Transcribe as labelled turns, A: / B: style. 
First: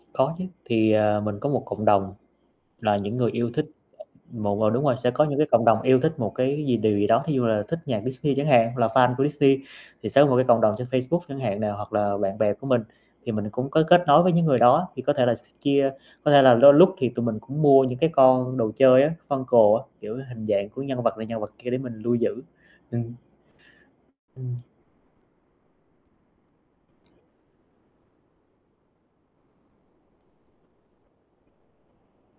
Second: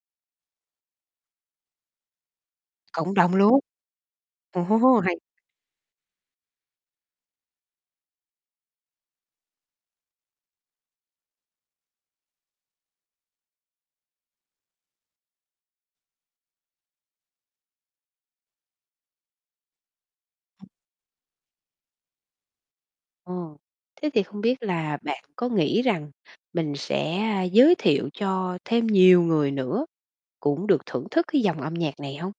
A: Có chứ, thì, à, mình có một cộng đồng là
B: Cộng
A: những người
B: đồng
A: yêu
B: luôn.
A: thích một ờ, đúng rồi
B: Ồ,
A: sẽ
B: hay.
A: có những cái cộng đồng yêu thích một cái gì điều gì đó. Thí dụ như là thích nhạc Disney chẳng hạn, là fan của Disney, thì sẽ một cái cộng đồng trên Facebook chẳng hạn nè, hoặc là bạn bè của mình, thì mình cũng có kết nối với những người đó, thì có thể là s chia có thể là lôi lúc thì tụi mình cũng mua những cái con đồ chơi á, Funko á, kiểu hình dạng của nhân vật này nhân vật kia để mình lưu giữ. Ừm.
B: Ồ, thế thì không
A: Ừm.
B: biết là bạn có nghĩ rằng mình sẽ, a, giới thiệu cho thêm nhiều người nữa cũng được thưởng thức cái dòng âm nhạc này hông?